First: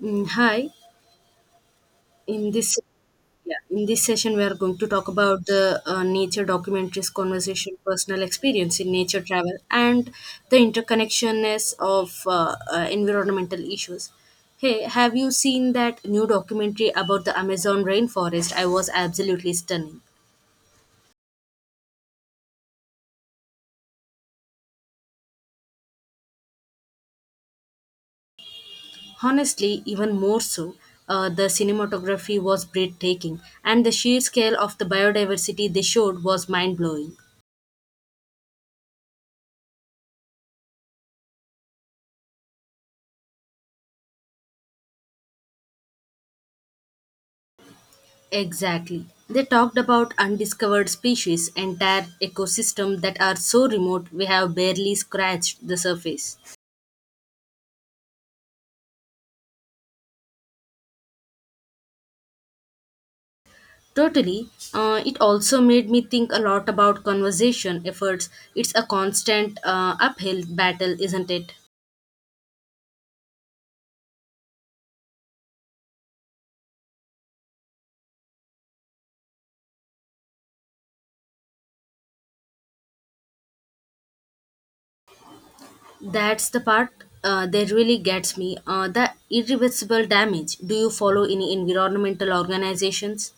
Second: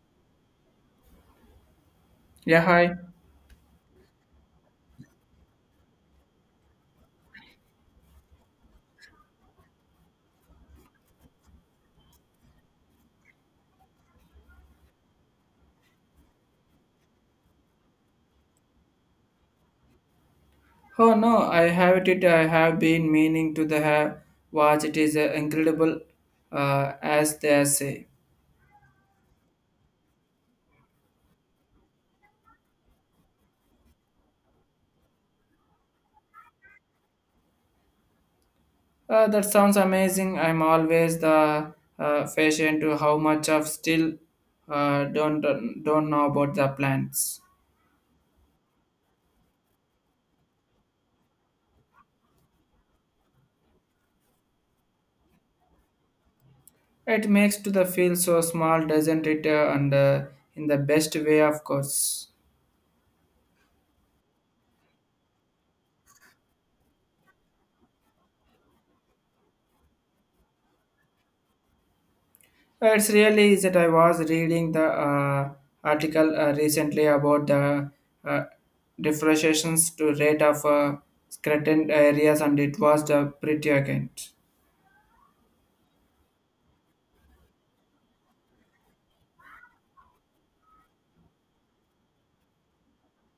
Hi. In Yeah, this hi. yeah, in this session, we are going to talk about the nature documentaries, conversation, personal experience in nature travel, and the interconnectionness of environmental issues. Hey, have you seen that new documentary about the Amazon rainforest? I was absolutely stunning. Oh no, I have it. I have been meaning to the have watch. It is incredible, as they say. Honestly, even more so, the cinematography was breathtaking, and the sheer scale of the biodiversity they showed was mind blowing. That sounds amazing. I'm always the fashion to how much of still uh, don't don't know about the plants. Exactly. They talked about undiscovered species, entire ecosystem that are so remote we have barely scratched the surface. It makes to the feel so small, doesn't it? And in the best way, of course. Totally. It also made me think a lot about conservation efforts. It's a constant uphill battle, isn't it? It's really is that I was reading the article recently about the uh, deforestation to rate of certain areas, and it was the pretty against. That's the part that really gets me. The irreversible damage. Do you follow any environmental organizations?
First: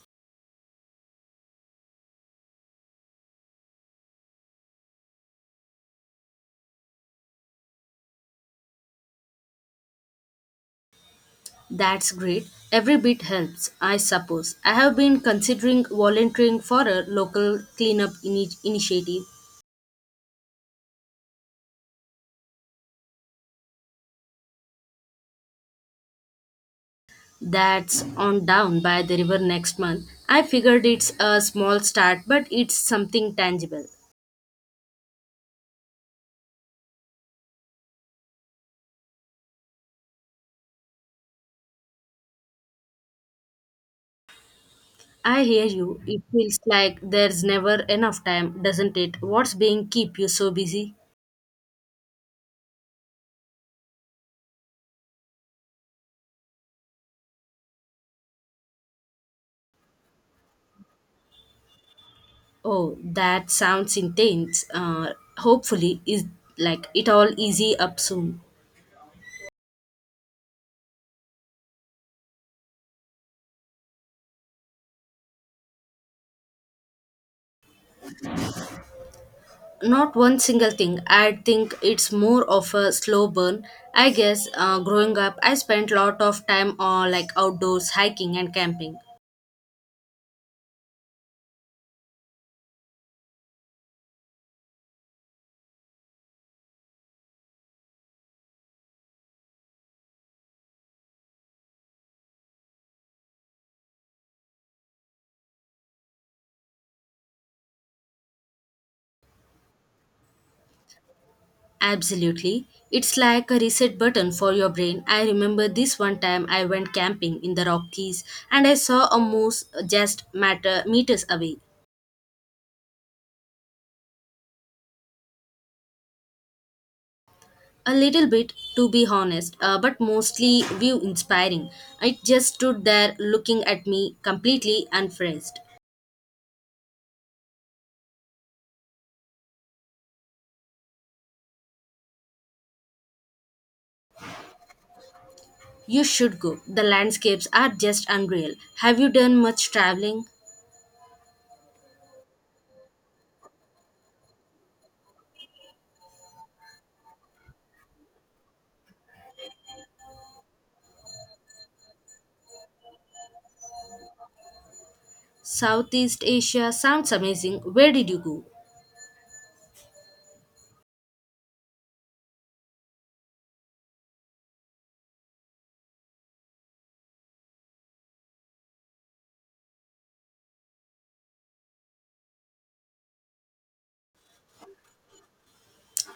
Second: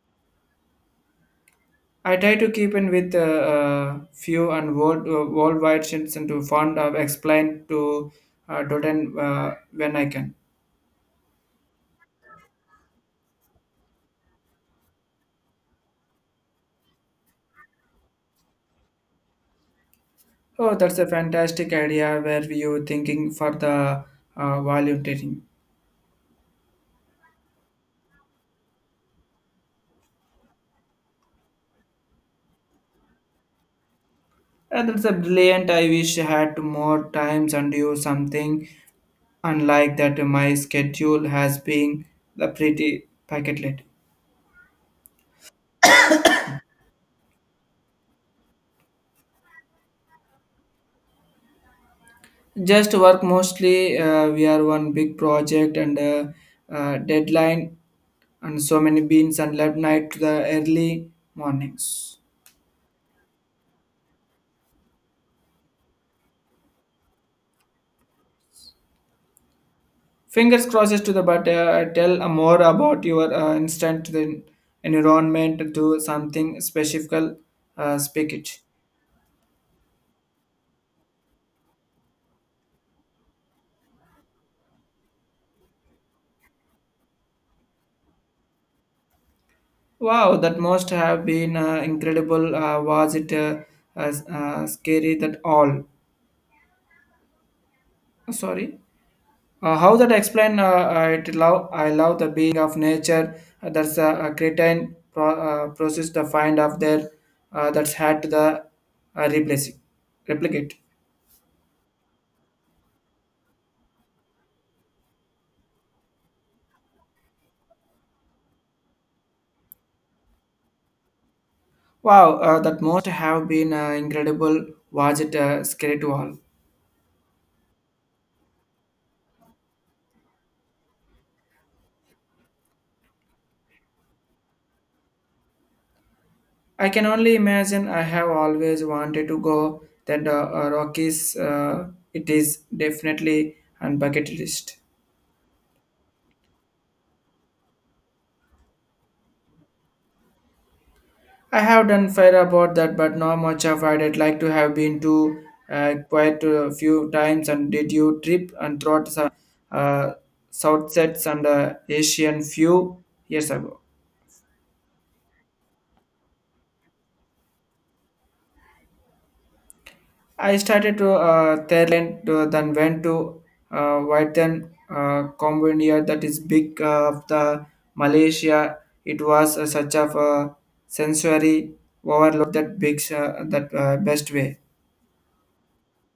I try to keep in with few and world worldwide shifts and to fund of explain to Doden when I can. That's great. Every bit helps, I suppose. I have been considering volunteering for a local cleanup initiative Oh, that's a fantastic idea. Where you thinking for the volunteering? that's on down by the river next month. I figured it's a small start, but it's something tangible. And that's a brilliant. I wish I had more times and do something unlike that my schedule has been the pretty packet late. I hear you. It feels like there's never enough time, doesn't it? What's being keep you so busy? Just work mostly. We are one big project and deadline and so many beans and late night to the early mornings. Oh, that sounds intense. Hopefully, is like it all easy up soon. Fingers crosses to the but tell more about your instant to the environment to something specific. Speak it. Not one single thing. I think it's more of a slow burn. I guess growing up, I spent a lot of time on like outdoors hiking and camping. Wow, that must have been incredible. Was it as scary that all? Sorry. How that explain? I love the being of nature. That's a cretin pro, process the find of there. That's had to the replacing replicate. Absolutely. It's like a reset button for your brain. I remember this one time I went camping in the Rockies and I saw a moose just matter meters away. Wow, that must have been incredible. Was it scary to all? A little bit, to be honest, but mostly view inspiring. It just stood there looking at me completely unfazed. I can only imagine. I have always wanted to go. That Rockies, it is definitely on bucket list. You should go. The landscapes are just unreal. Have you done much traveling? I have done fair about that, but not much of it. I'd like to have been to quite a few times. And did you trip and throughout the uh, uh, south sets and Asian few years ago? Southeast Asia sounds amazing. Where did you go? I started to Thailand, to, then went to Vietnam, Cambodia, that is big of the Malaysia. It was such of a sensory overload that big that best way.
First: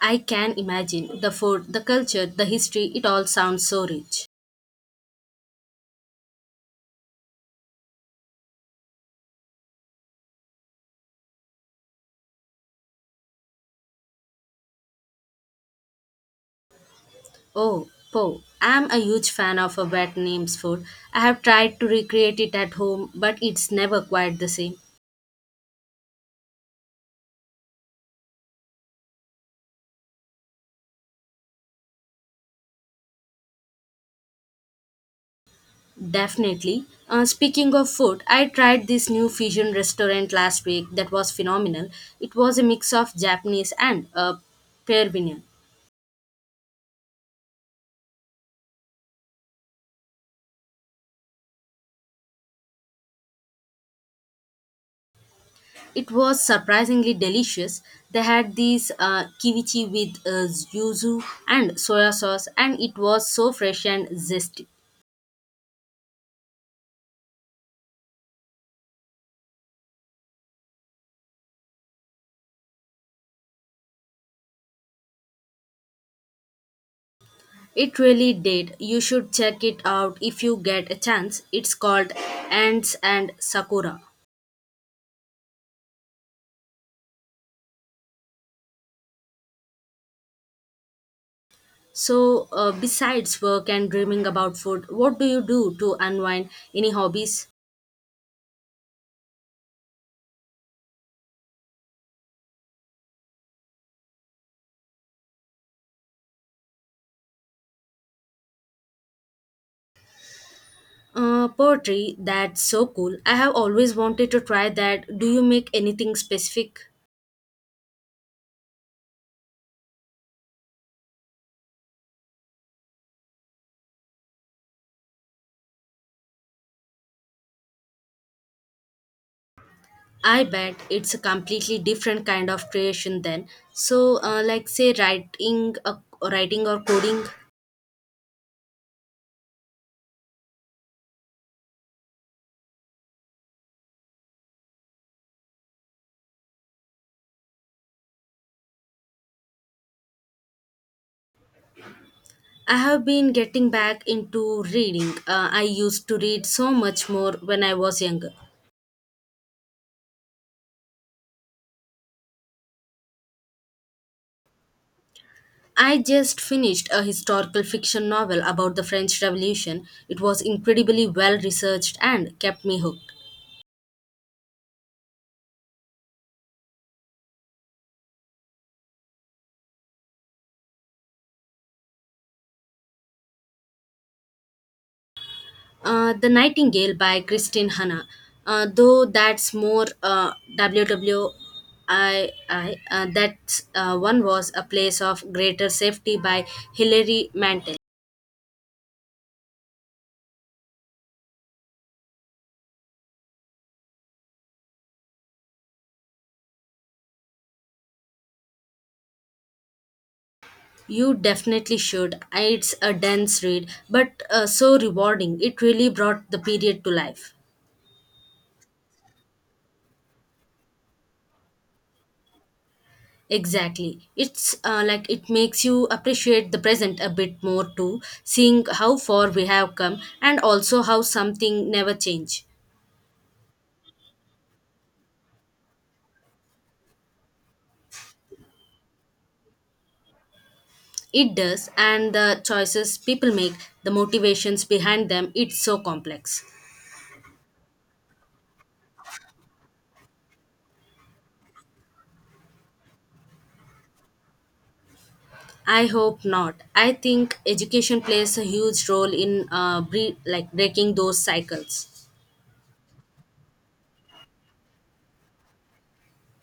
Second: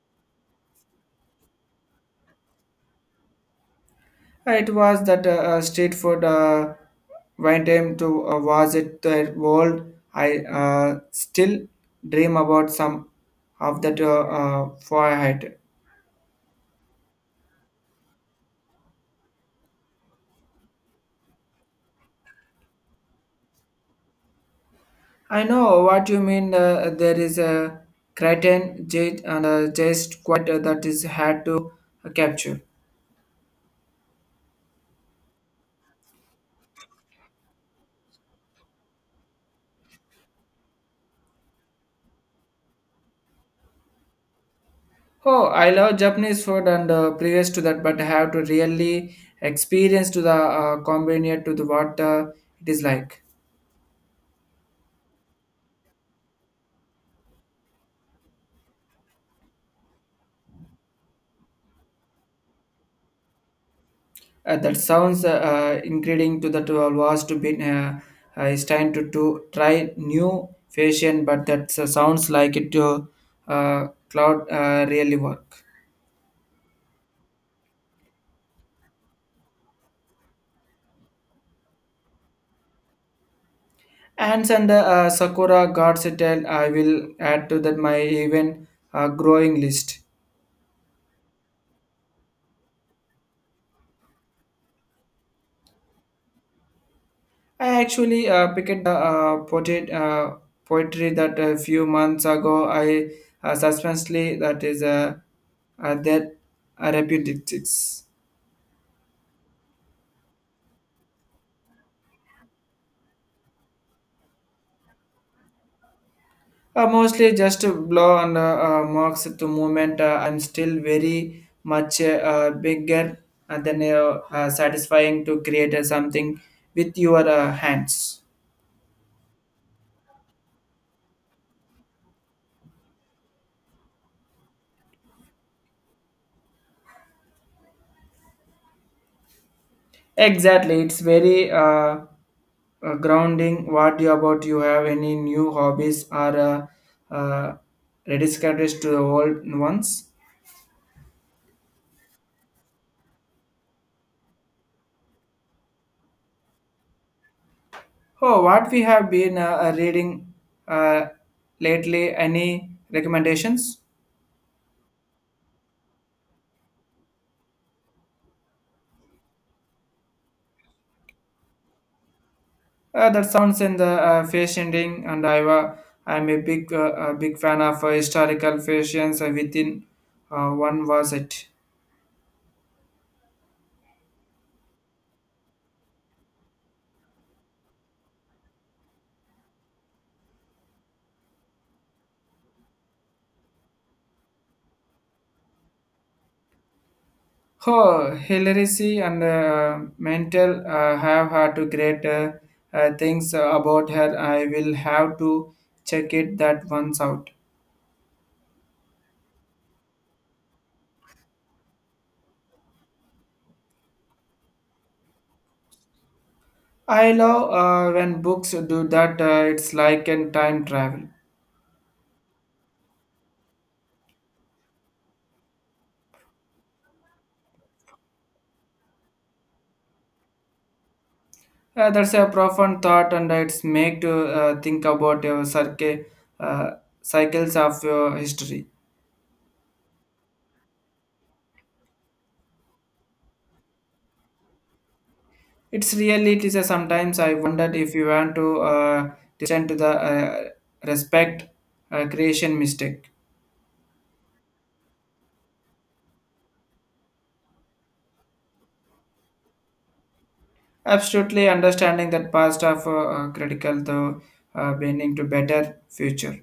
I can imagine. The food, the culture, the history, it all sounds so rich. It was that street food went him to was it the world. I still dream about some of that forehead. Oh, Po. I'm a huge fan of a Vietnamese food. I have tried to recreate it at home, but it's never quite the same. I know what you mean. There is a cretin jade and a just quite that is had to capture. Definitely. Speaking of food, I tried this new fusion restaurant last week that was phenomenal. It was a mix of Japanese and Peruvian. Oh, I love Japanese food and previous to that, but I have to really experience to the combined to the what it is like. It was surprisingly delicious. They had these kiwichi with yuzu and soya sauce, and it was so fresh and zesty. That sounds including to that was to be it's time to try new fashion, but that sounds like it to cloud really work. It really did. You should check it out if you get a chance. It's called Ants and Sakura. Ants and the Sakura God's Tale, I will add to that my even growing list. So, besides work and dreaming about food, what do you do to unwind? Any hobbies? I actually picked the poetry that a few months ago I suspensely that is that repetitions. Poetry, that's so cool. I have always wanted to try that. Do you make anything specific? Mostly just to blow on the marks at the moment. I'm still very much bigger and then satisfying to create something with your hands. I bet it's a completely different kind of creation then. So, like say writing or coding. Exactly, it's very grounding. What you about you have any new hobbies or uh, rediscoveries to the old ones? I have been getting back into reading. I used to read so much more when I was younger. Oh, what we have been reading uh, lately? Any recommendations? I just finished a historical fiction novel about the French Revolution. It was incredibly well researched and kept me hooked. That sounds in the fascinating, and I'm a big a big fan of historical fashions within one was it. The Nightingale by Christine Hanna. Though that's more WWII, uh, that one was A Place of Greater Safety by Hilary Mantel. Oh, Hillary and Mantel have had to great things about her. I will have to check it that once out. You definitely should. It's a dense read, but so rewarding. It really brought the period to I life. love when books do that. It's like a time travel. Exactly. It's like it makes you appreciate the present a bit more too, seeing how far we have come and also how something never That's a change. profound thought, and it's make to think about your uh, cycles of your history. It does, and the choices people make, the motivations behind them, it's so It's really complex. it is a sometimes I wondered if you want to listen to the respect creation mistake. I hope not. I think education plays a huge role in like breaking those Absolutely cycles. understanding that past of critical though bending to better future.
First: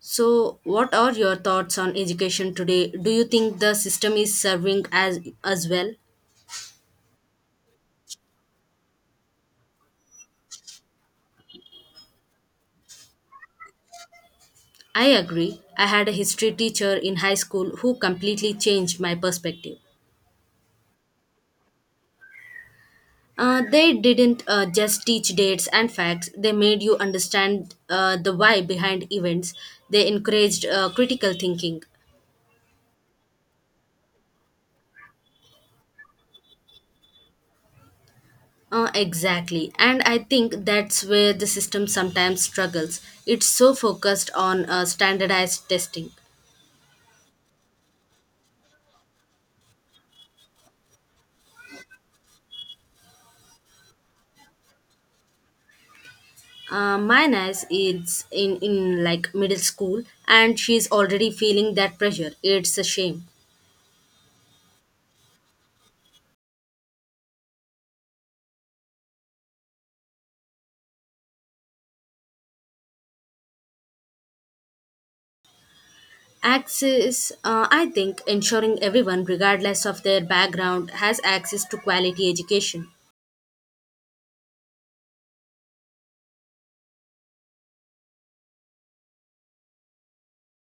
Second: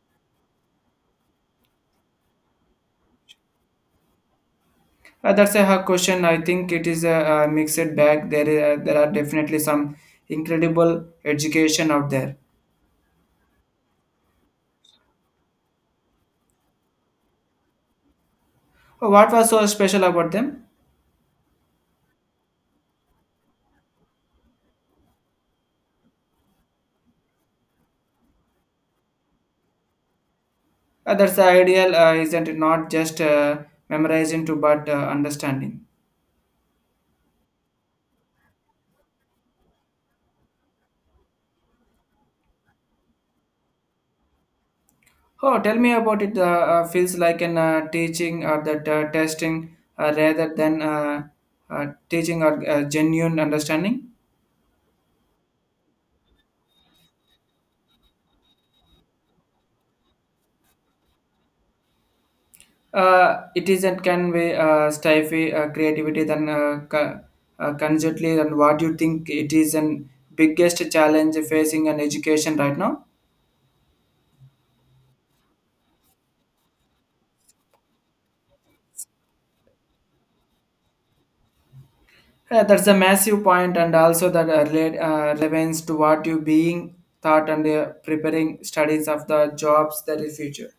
So, what are your thoughts on education today? Do you think the system is serving That's a as hard well? question. I think it is a, mixed bag. There, there are definitely some incredible education out there. I agree. I had a history teacher in high school who completely changed my What was so perspective. special about them? They didn't just teach dates and facts, they made you understand the why behind events. They encouraged critical That's the thinking. ideal, isn't it? Not just memorizing to, but understanding. Exactly. And I think that's where the system sometimes struggles. It's so focused on Oh, standardized tell me testing. about it. Feels like an teaching or that testing rather than teaching or genuine understanding. My niece is in like middle school and she's already feeling that pressure. It's a shame. It is and can be stifle creativity than constantly and what do you think it is an biggest challenge facing an education right now. Access, I think, ensuring everyone, regardless of their background, has access to quality That's education. a massive point and also that relevance to what you being thought and preparing studies of the jobs that is future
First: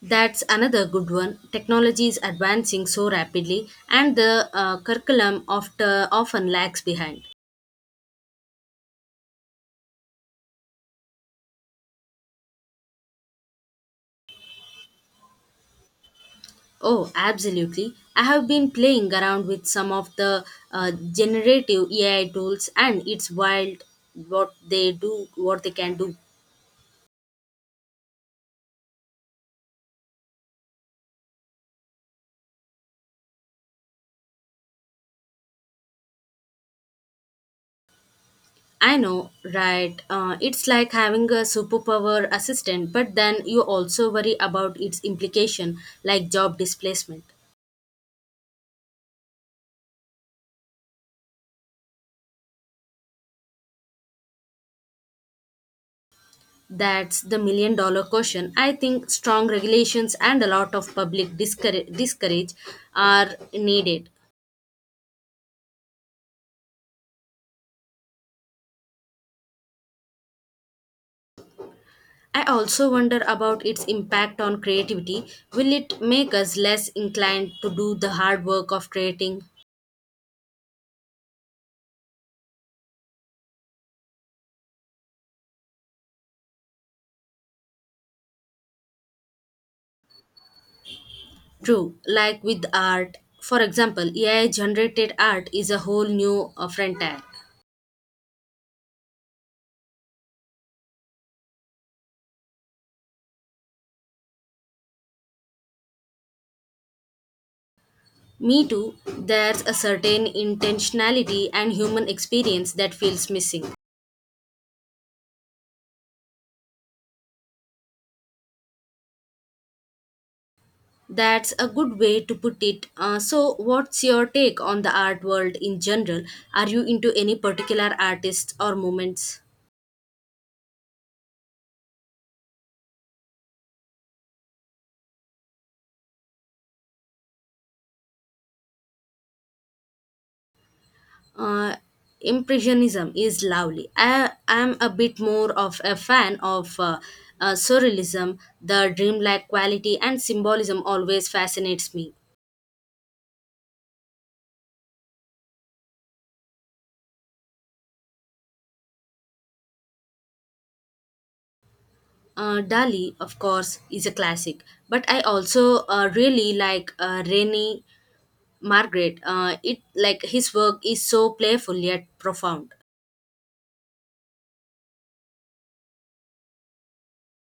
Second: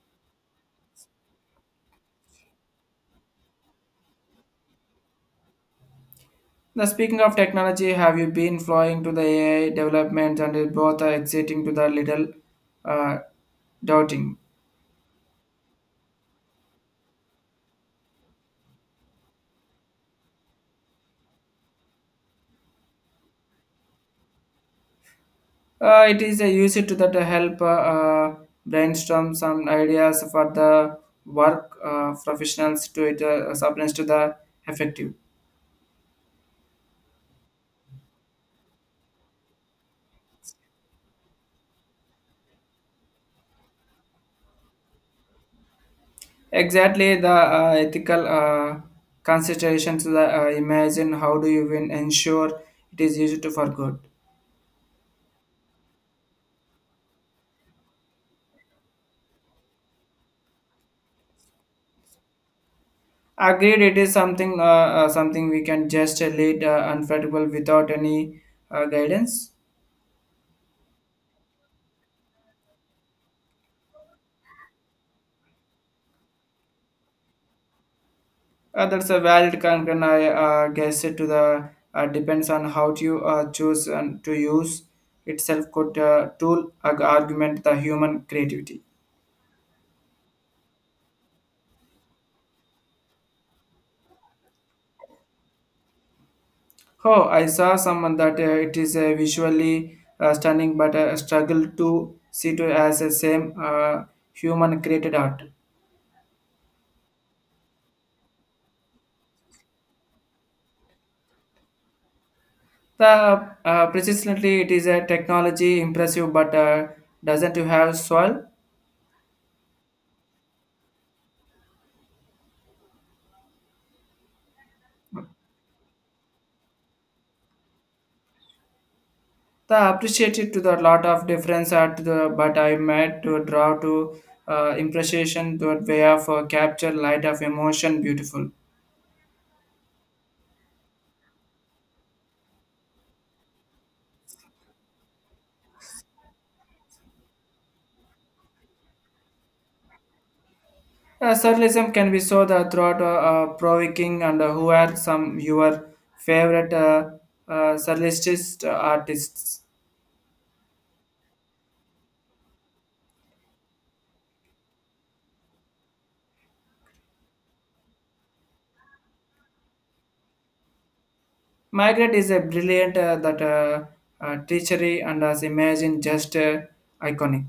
That's another good one. Technology is advancing so rapidly, and the curriculum often lags now speaking behind. of technology have you been flowing to the ai development and it both are exiting to the little uh, doubting. Oh, absolutely. I have been playing around with some of the generative AI tools, and it's wild what they can do. It is used to that help brainstorm some ideas for the work professionals to it supplies to the effective. I know, right? It's like having a superpower assistant, but then you also worry about its implication, like job Exactly displacement. the ethical considerations the imagine how do you win ensure it is used to for good. That's the million dollar question. I think strong regulations and a lot of public discourage are Agreed, it needed. is something something we can just lead unflattable without any guidance. I also wonder about its impact on creativity. Will it make us less inclined to do the hard work of That's a creating? valid concern. I guess it to the depends on how you choose and to use itself could argument the human creativity. True, like with art. For example, AI generated art is a whole new frontier. Oh, I saw someone that it is visually stunning, but struggle to see it as the same human created art. Me too, there's a certain intentionality and human experience that feels The missing. Precisely it is a technology impressive, but doesn't you have soil? That's a good way to put it. So, what's your take on the art world in general? Are you into any particular artists or movements? The appreciated to the lot of difference at the but I met to draw to impression to way of capture light of emotion beautiful. Uh, Impressionism is lovely. I am a bit more of a fan of surrealism. The dreamlike quality and symbolism always fascinates Surrealism can me. be so the throughout provoking and who are some your favorite surrealist artists. Dali, of course, is a classic, but I also really like Rene Margaret. It like his work is so playful yet Margaret is a profound. brilliant that teachery and as imagine just iconic.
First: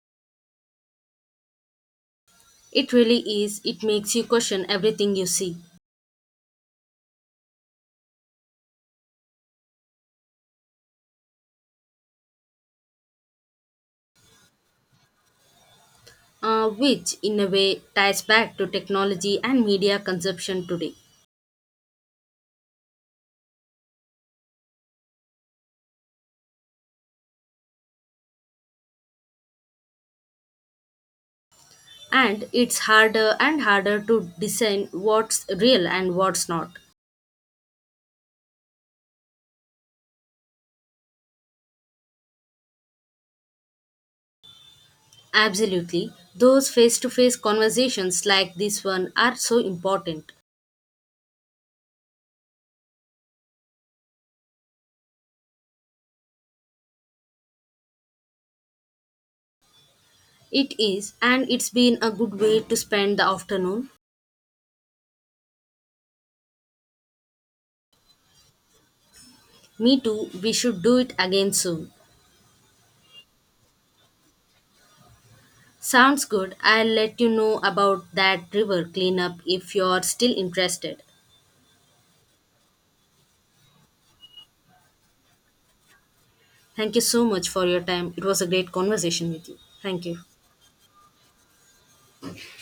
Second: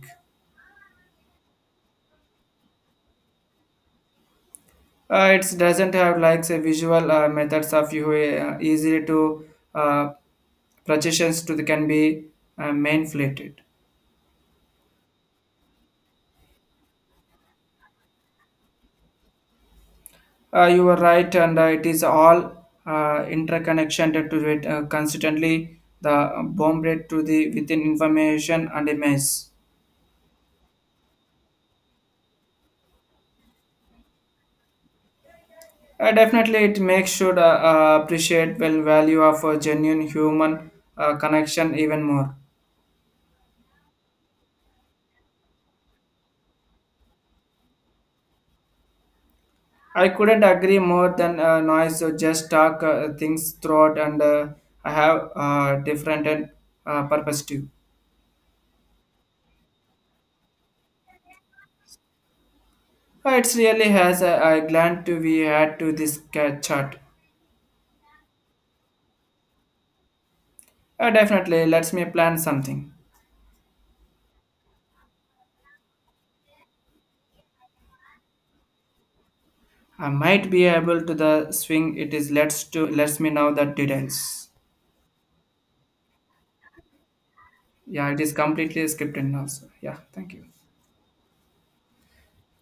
It really is. It makes you question everything you It see, doesn't have like say visual methods of you easily to uh, projections to the can be manipulated. Which in a way ties back to technology and media consumption You today. are right, and it is all interconnection to it constantly the bomb rate to the within information and image. And it's harder and harder to discern what's real and what's Definitely, not. it makes should appreciate well value of a genuine human connection even more. Absolutely, those face-to-face conversations like this one are so I important. couldn't agree more than noise. So just talk things throughout, and I have different and perspective. It is, and it's been a good way to spend the It's really afternoon. has. I glad to be add to this chart. Me too, we should do it again Definitely soon. lets me plan something. Sounds good. I'll let you know about that river cleanup if you're I still might be interested. able to the swing. It is lets to lets me know the details. Thank you so much for your Yeah, time. it It is was a great completely scripted conversation now. with you. So yeah, Thank you. thank you.